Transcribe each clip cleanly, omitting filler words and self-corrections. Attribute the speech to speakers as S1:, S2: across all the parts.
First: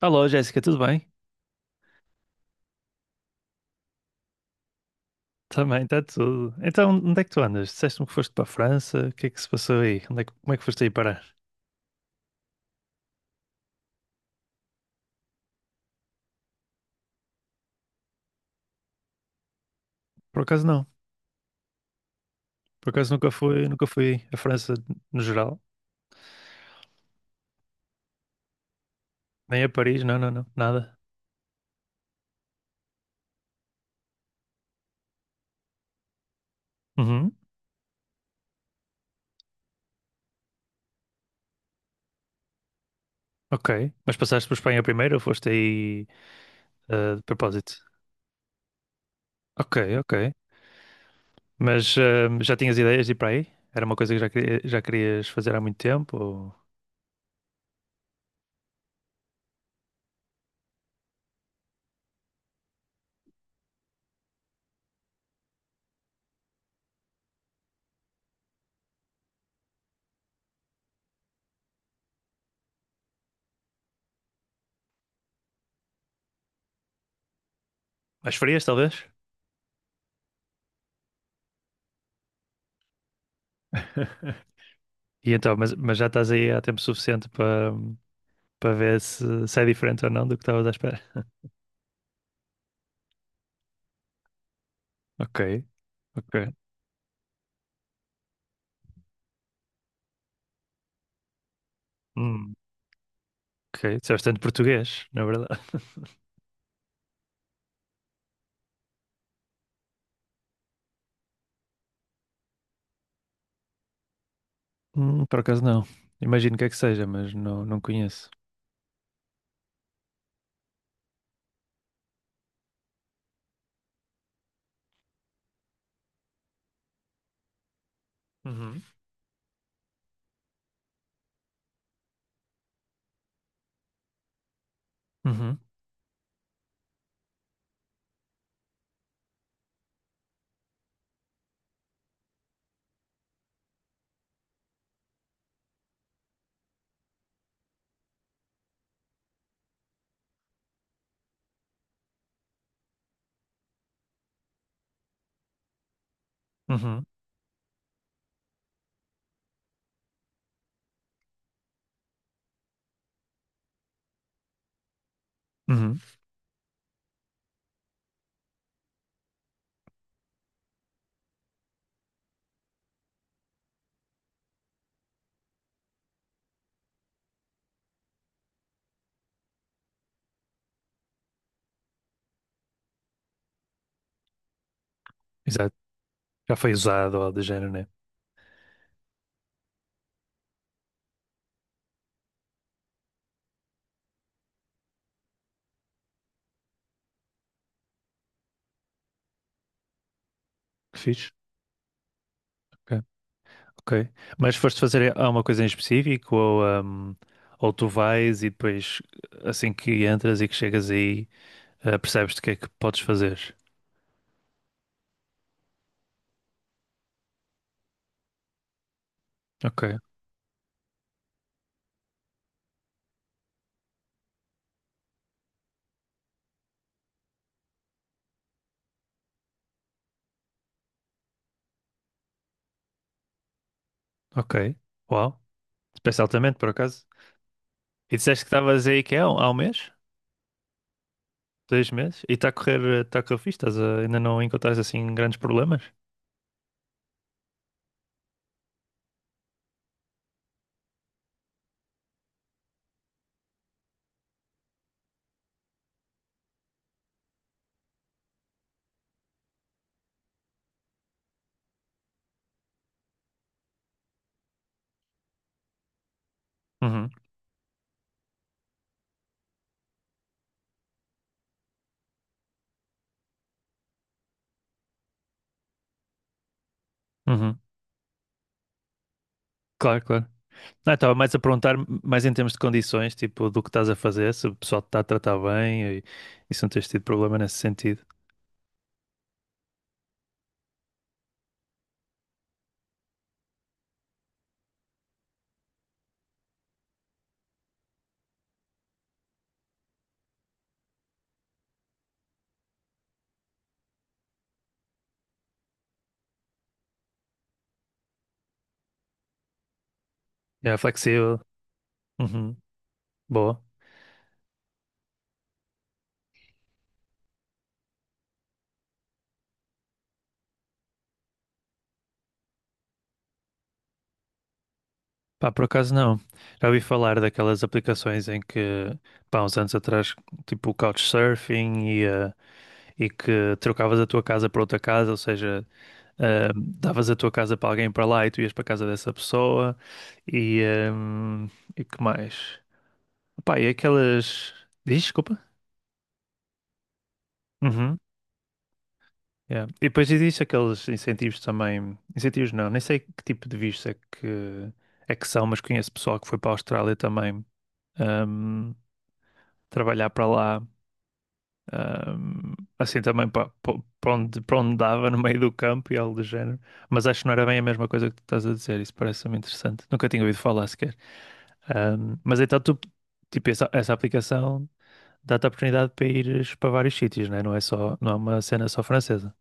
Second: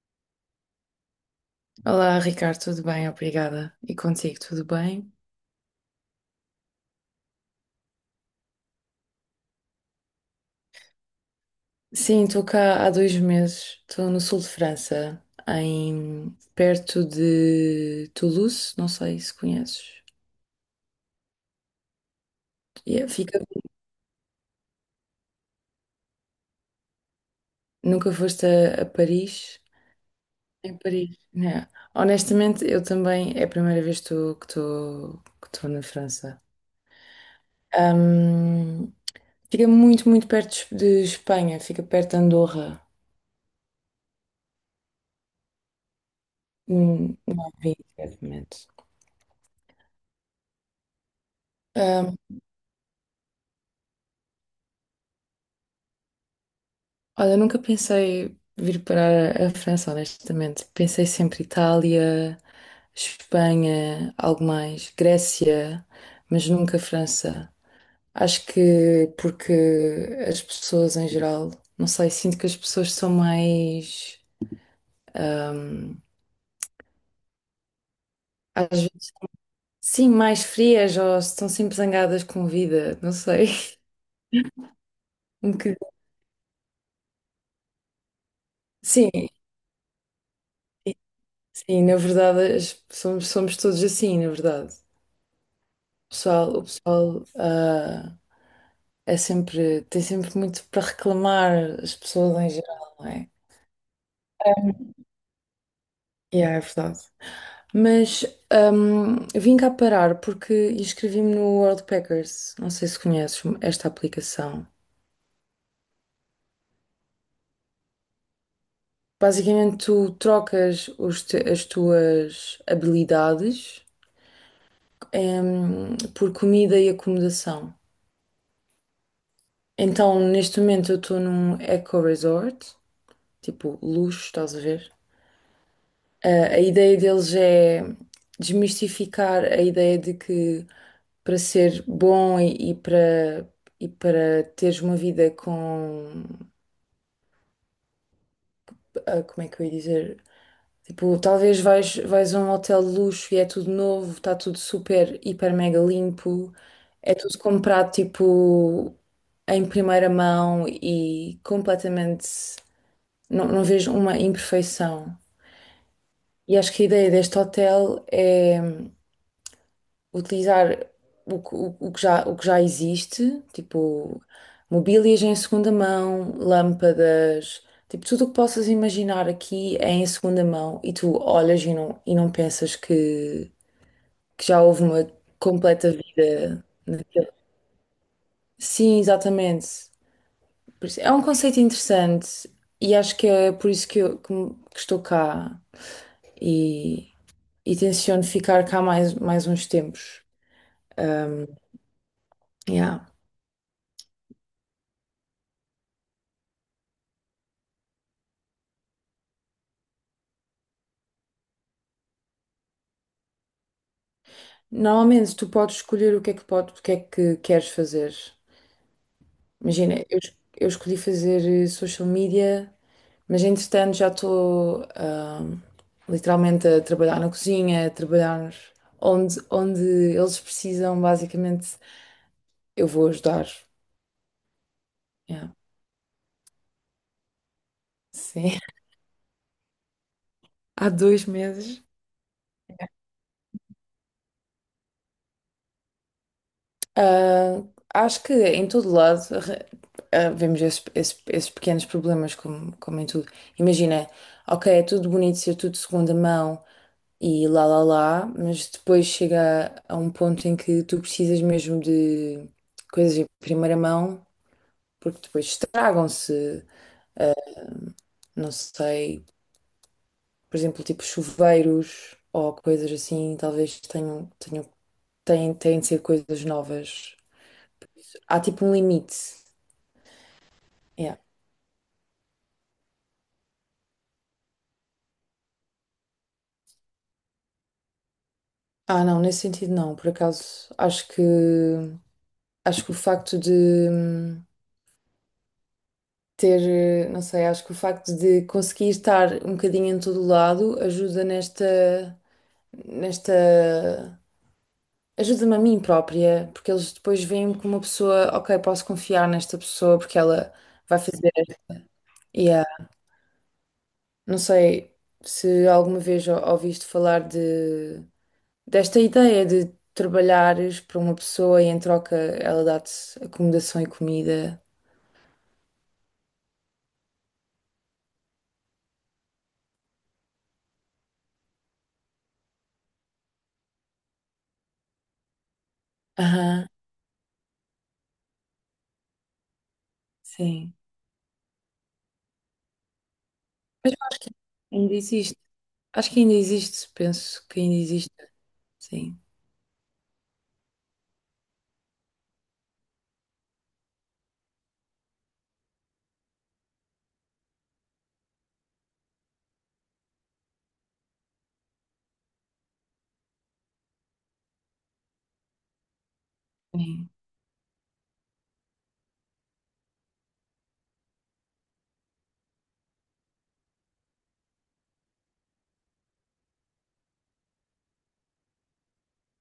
S1: Alô, Jéssica, tudo bem?
S2: Olá, Ricardo, tudo bem? Obrigada. E contigo, tudo bem?
S1: Também, está tudo. Então, onde é que tu andas? Disseste-me que foste para a França, o que é que se passou aí? Como é que foste aí parar?
S2: Sim, estou cá há 2 meses. Estou no sul de França, em perto de Toulouse. Não sei se conheces.
S1: Por acaso não, por
S2: Yeah,
S1: acaso
S2: fica.
S1: nunca fui à França no geral,
S2: Nunca foste a Paris?
S1: nem a Paris, não,
S2: Em
S1: nada.
S2: Paris, né? Honestamente, eu também é a primeira vez que estou na França.
S1: Uhum,
S2: Ahm, Fica muito, muito perto de Espanha. Fica perto de Andorra.
S1: ok. Mas passaste por Espanha primeiro ou foste aí de
S2: Não
S1: propósito?
S2: vi, exatamente.
S1: Ok, ok. Mas já tinhas ideias de ir para aí? Era uma coisa que já querias fazer há muito tempo? Ou...
S2: Olha, eu nunca pensei vir para a França, honestamente. Pensei sempre Itália, Espanha, algo mais, Grécia, mas nunca França. Acho que porque as pessoas em geral, não sei, sinto que as pessoas são mais, ahm,
S1: Mas farias,
S2: às
S1: talvez?
S2: vezes, sim, mais frias ou estão sempre zangadas com a vida, não sei.
S1: E
S2: Um
S1: então,
S2: bocadinho.
S1: mas já estás aí há tempo suficiente para, para ver
S2: Sim,
S1: se, se é diferente ou não do que estavas à espera.
S2: sim, na verdade somos todos assim, na verdade.
S1: Ok,
S2: O
S1: ok.
S2: pessoal, o pessoal ah, tem sempre muito para reclamar, as pessoas em
S1: Hum,
S2: geral, não é?
S1: ok, disseste tanto português, na verdade.
S2: Yeah, é verdade. Mas vim cá parar porque inscrevi-me no World Packers. Não sei se conheces esta aplicação.
S1: Por acaso não. Imagino que seja, mas não, não conheço.
S2: Basicamente, tu trocas as tuas habilidades por comida e acomodação.
S1: Uhum,
S2: Então, neste momento, eu estou num eco resort, tipo luxo, estás a ver?
S1: uhum,
S2: A ideia deles é desmistificar a ideia de que para ser bom e para teres uma vida com. Como é que eu ia dizer? Tipo, talvez vais a um hotel de luxo e é tudo novo, está tudo super, hiper, mega limpo,
S1: uhum,
S2: é tudo comprado tipo em primeira mão e completamente. Não, não vejo uma imperfeição.
S1: uhum.
S2: E acho que a ideia deste hotel é, utilizar o que já existe, tipo mobílias em segunda mão, lâmpadas, tipo tudo o que possas imaginar aqui é em segunda mão e tu olhas e não pensas que já houve uma
S1: Exato.
S2: completa
S1: Já
S2: vida
S1: foi usado
S2: naquele.
S1: ou de género, né?
S2: Sim, exatamente. É um conceito interessante e acho que é por isso que, eu, que me- que estou cá e, e tenciono ficar cá mais uns tempos.
S1: Que fixe.
S2: Yeah.
S1: Ok, ok. Mas foste fazer alguma coisa em específico ou tu vais e depois assim que entras e que chegas aí percebes-te o que é que podes fazer?
S2: Normalmente tu podes escolher o que é que, pode, o que é que queres fazer.
S1: Ok,
S2: Imagina, eu escolhi fazer social media, mas entretanto já estou literalmente a trabalhar na cozinha, a trabalhar onde eles precisam, basicamente, eu vou ajudar.
S1: ok. Uau.
S2: Yeah,
S1: Pensa altamente, por acaso. E disseste que
S2: sim,
S1: estavas aí que é, há um mês?
S2: há 2 meses.
S1: Dois meses? E está a correr fixe? Estás a- ainda não encontraste assim grandes problemas?
S2: Ah, Acho que em todo lado vemos esses pequenos problemas, como em tudo. Imagina, ok, é tudo bonito ser tudo de segunda mão, e lá lá lá, mas depois chega a um ponto em que tu precisas mesmo de coisas em primeira mão, porque depois estragam-se,
S1: Uhum,
S2: não sei, por exemplo, tipo chuveiros ou coisas assim, talvez têm de ser coisas novas.
S1: uhum.
S2: Há tipo um limite.
S1: Claro, claro. Não, eu estava
S2: Yeah.
S1: mais a perguntar, mais em termos de condições, tipo, do que estás a fazer, se o pessoal te está a tratar bem e se não tens tido problema nesse sentido.
S2: Não, nesse sentido não, por acaso, acho que o facto de hum, não sei, acho que o facto de conseguir estar um bocadinho em todo o lado ajuda nesta, ajuda-me a mim própria, porque eles depois veem-me como uma pessoa, ok, posso confiar nesta pessoa porque ela
S1: É
S2: vai fazer,
S1: flexível. Uhum.
S2: yeah.
S1: Boa.
S2: Não sei se alguma vez ouviste falar desta ideia de trabalhares para uma pessoa e em troca ela dá-te acomodação e comida.
S1: Pá, por acaso não. Já ouvi falar daquelas aplicações em que, pá, uns anos atrás, tipo o Couchsurfing e, e que trocavas a tua casa por outra casa, ou seja,
S2: Aham,
S1: davas a tua casa para alguém para lá e tu ias para a casa dessa pessoa e,
S2: sim.
S1: ahm, e que mais? Pá, e
S2: Mas
S1: aquelas.
S2: ainda
S1: Diz, desculpa?
S2: existe. Acho que ainda existe, penso que ainda
S1: Uhum.
S2: existe, sim.
S1: Yeah. E depois existe aqueles incentivos também. Incentivos não, nem sei que tipo de visto é que são, mas conheço pessoal que foi para a Austrália também ahm, trabalhar para lá. Assim também para, para onde dava, no meio do campo e algo do género. Mas
S2: Sim.
S1: acho que não era bem a mesma coisa que tu estás a dizer. Isso parece-me interessante. Nunca tinha ouvido falar sequer. Mas então tu, tipo, essa aplicação dá-te a oportunidade para ires para vários sítios, né? Não é só, não é uma cena só francesa.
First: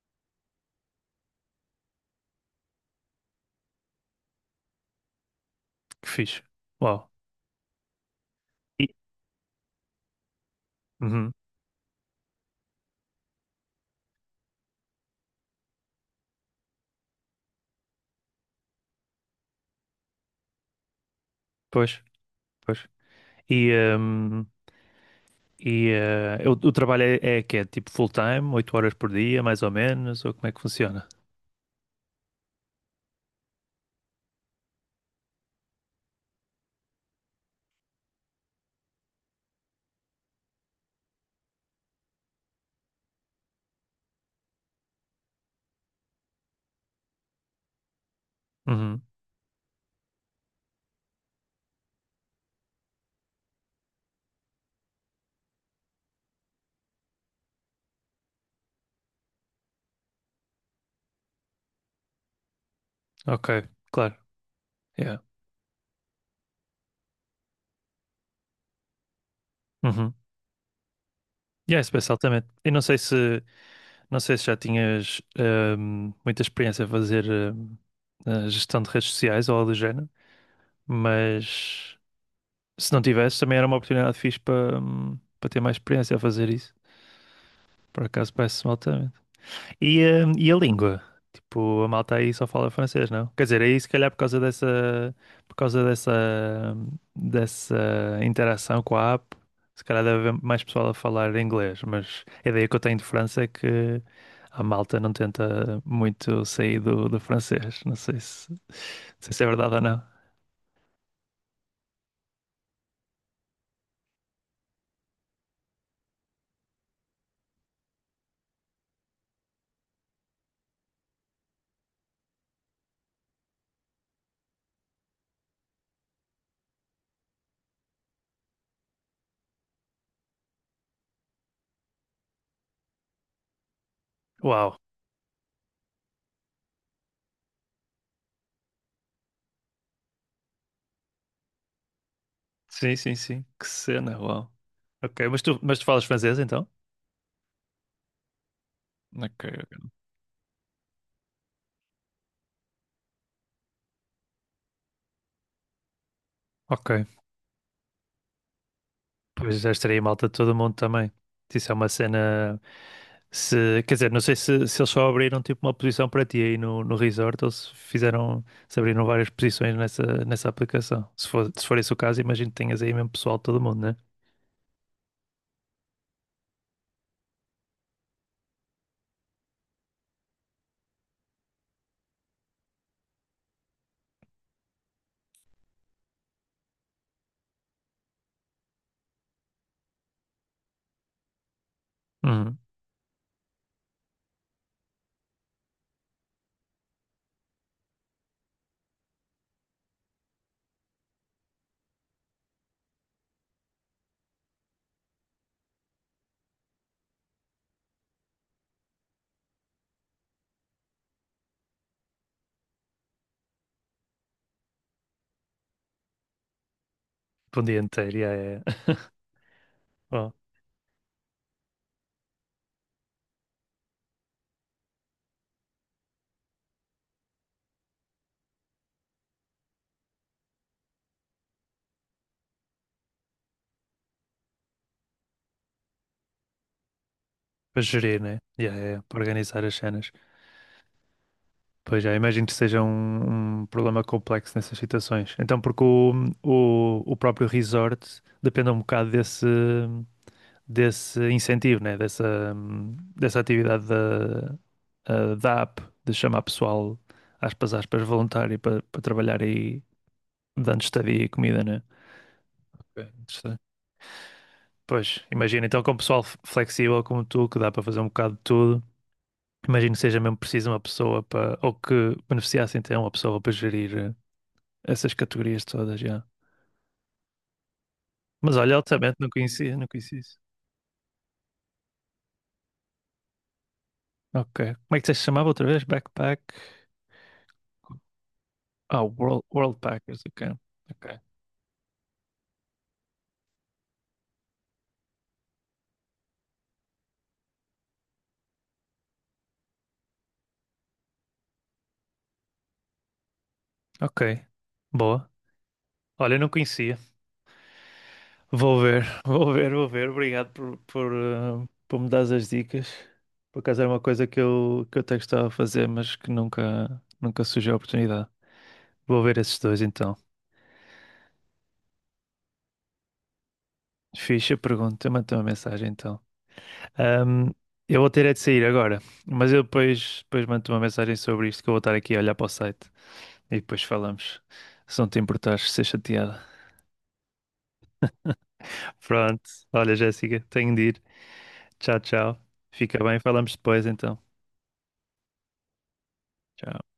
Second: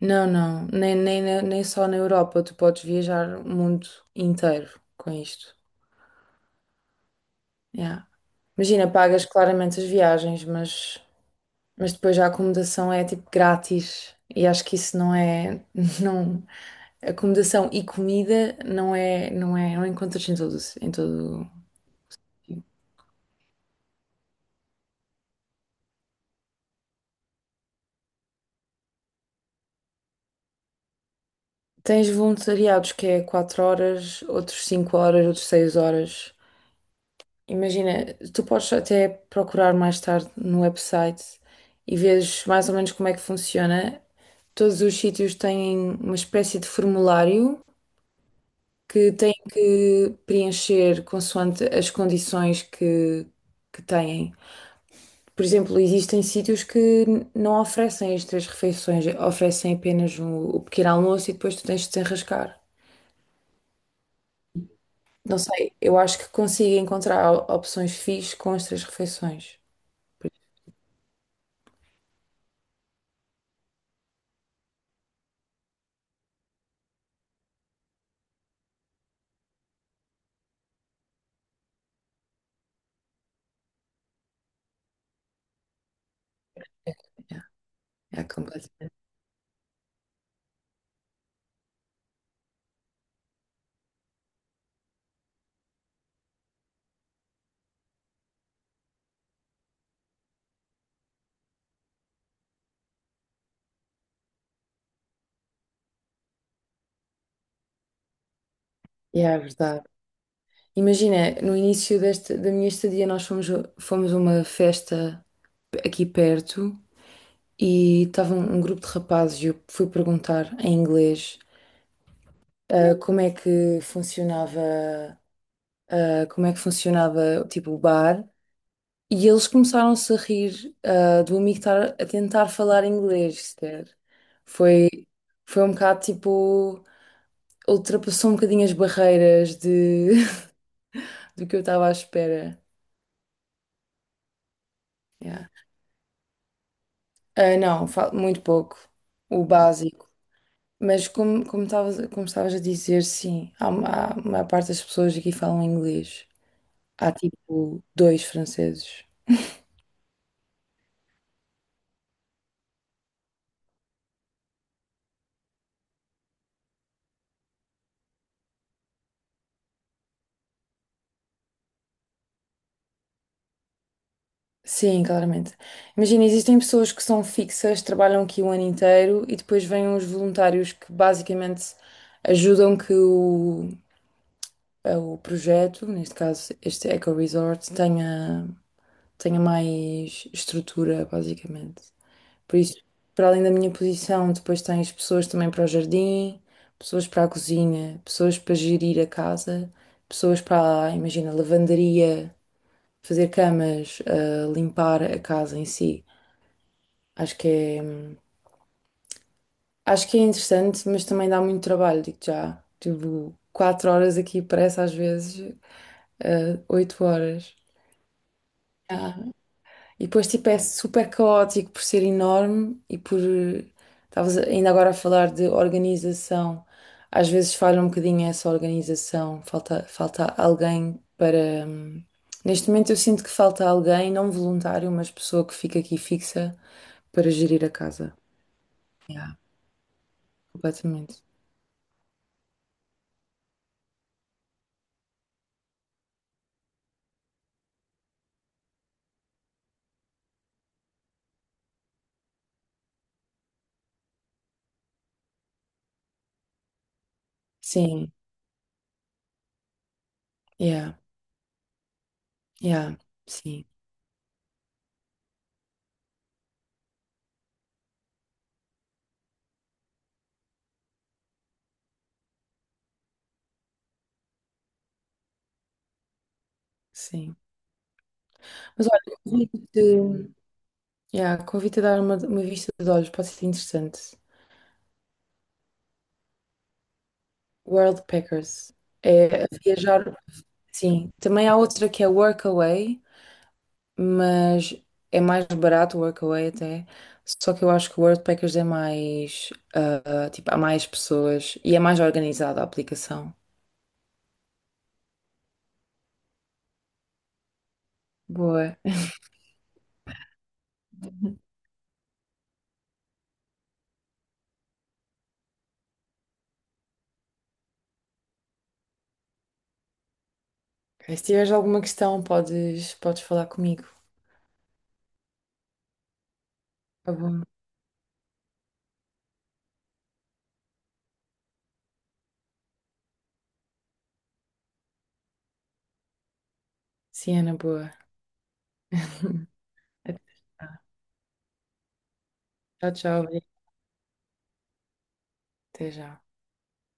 S2: Não, não, nem só na Europa, tu podes viajar o mundo inteiro com isto.
S1: Que fixe. Uau.
S2: Yeah.
S1: E,
S2: Imagina, pagas claramente as viagens, mas,
S1: uhum,
S2: mas depois a acomodação é tipo grátis e acho que isso não é, não, acomodação e comida não é, não encontras em todo.
S1: pois, pois. E, ahm, e o trabalho é, é que é tipo full-time, 8 horas por dia, mais ou menos, ou como é que funciona?
S2: Tens voluntariados que é 4 horas, outros 5 horas, outros 6 horas. Imagina, tu podes até procurar mais tarde no website e vês mais ou menos como é que funciona. Todos os sítios têm uma espécie de formulário
S1: Uhum,
S2: que têm que preencher consoante as condições que têm. Por exemplo, existem sítios que não oferecem as 3 refeições, oferecem apenas o pequeno almoço e depois tu tens de te enrascar.
S1: ok, claro. Yeah.
S2: Não sei, eu acho que consigo encontrar opções fixes com as 3 refeições.
S1: Uhum. Yeah, especial também. E não sei se, não sei se já tinhas muita experiência a fazer a gestão de redes sociais ou algo do género. Mas se não tivesse, também era uma oportunidade fixe para para ter mais experiência a fazer isso.
S2: Yeah,
S1: Por
S2: é
S1: acaso parece-me
S2: completo.
S1: altamente. E a língua? Tipo, a malta aí só fala francês, não? Quer dizer, aí se calhar por causa dessa, hum, dessa interação com a app, se calhar deve haver mais pessoal a falar inglês. Mas a ideia que eu tenho de França é que a malta não tenta muito sair do francês. Não
S2: Yeah,
S1: sei se é
S2: é
S1: verdade ou
S2: verdade.
S1: não.
S2: Imagina, no início desta, da minha estadia, nós fomos a uma festa aqui perto e estava um grupo de rapazes e eu fui perguntar em inglês como é que funcionava, ah, como é que funcionava, tipo, o bar. E eles começaram-se a rir do amigo estar a tentar falar inglês, sequer.
S1: Uau!
S2: Foi, foi um bocado, tipo, ultrapassou um bocadinho as barreiras de, do que eu estava à espera.
S1: Sim, sim, sim. Que cena, uau. Ok,
S2: Yeah.
S1: mas tu falas francês então?
S2: Não, muito pouco,
S1: Ok,
S2: o
S1: ok.
S2: básico. Mas como estavas a dizer, sim, há a maior parte das pessoas aqui falam inglês.
S1: Ok.
S2: Há tipo dois franceses.
S1: Pois já estaria malta de todo mundo também. Isso é uma cena. Se, quer dizer, não sei se, se eles só abriram tipo uma posição para ti aí no resort ou se fizeram, se abriram várias posições nessa aplicação. Se for, se for esse o caso, imagino que tenhas aí mesmo pessoal de todo mundo, né?
S2: Sim, claramente. Imagina, existem pessoas que são fixas, trabalham aqui o ano inteiro e depois vêm os voluntários que basicamente ajudam que o projeto, neste caso este Eco Resort, tenha mais estrutura, basicamente. Por
S1: Uhum.
S2: isso, para além da minha posição, depois tens pessoas também para o jardim, pessoas para a cozinha, pessoas para gerir a casa, pessoas para, imagina, lavandaria, fazer camas, limpar a casa em si. Acho que é, acho que é interessante, mas também dá muito trabalho, digo já. Tipo, 4 horas aqui parece às vezes 8 horas.
S1: Para um dia inteiro, yeah, yeah, yeah.
S2: E depois,
S1: Bom,
S2: tipo, é super caótico por ser enorme e por, estavas ainda agora a falar de organização. Às vezes falha um bocadinho essa organização, falta alguém para, neste momento eu sinto que falta alguém, não voluntário, mas pessoa que fica aqui fixa para gerir a
S1: para
S2: casa.
S1: gerir, né? Yeah, yeah, yeah. Para
S2: Yeah,
S1: organizar as cenas.
S2: completamente.
S1: Pois já, imagino que seja um, um problema complexo nessas situações. Então, porque o próprio resort depende um bocado desse, desse incentivo, né? Dessa, dessa atividade da, ah, da app, de chamar pessoal, aspas, aspas,
S2: Sim,
S1: voluntário para, para trabalhar aí, dando
S2: yeah,
S1: estadia e comida, né?
S2: yeah,
S1: Ok, interessante.
S2: sim,
S1: Pois, imagina, então com pessoal f- flexível como tu, que dá para fazer um bocado de tudo, imagino que seja mesmo preciso uma pessoa para, ou que beneficiasse então uma pessoa para gerir. Essas categorias todas, já.
S2: sim.
S1: Mas olha,
S2: Mas
S1: altamente
S2: olha,
S1: não conhecia, não conhecia
S2: convido-te,
S1: isso.
S2: yeah, convido-te a dar uma vista de olhos, pode ser interessante.
S1: Ok. Como é que se chamava outra vez? Backpack.
S2: World Packers.
S1: Ah, World,
S2: É
S1: World
S2: viajar,
S1: Packers, ok. Ok.
S2: sim. Também há outra que é Workaway, mas é mais barato o Workaway até. Só que eu acho que o World Packers é mais, tipo, há mais pessoas e é mais organizada a aplicação.
S1: Ok. Boa. Olha, eu não conhecia.
S2: Boa.
S1: Vou ver, vou ver. Obrigado por, por me dar as dicas. Por acaso era uma coisa que eu até gostava de fazer, mas que nunca, nunca surgiu a oportunidade. Vou ver esses dois então.
S2: Ok, se tiveres alguma questão, podes falar comigo.
S1: Ficha pergunta, manda uma mensagem então.
S2: Tá bom.
S1: Ahm, eu vou ter é de sair agora, mas eu depois, depois mando-te uma mensagem sobre isto que eu vou estar aqui a olhar para o site e depois falamos. Se não te importares, ser chateada.
S2: Sim, Ana, boa.
S1: Pronto. Olha,
S2: Até
S1: Jéssica, tenho
S2: já.
S1: de ir. Tchau, tchau.
S2: Tchau,
S1: Fica bem,
S2: tchau.
S1: falamos depois então.
S2: Até já.
S1: Tchau.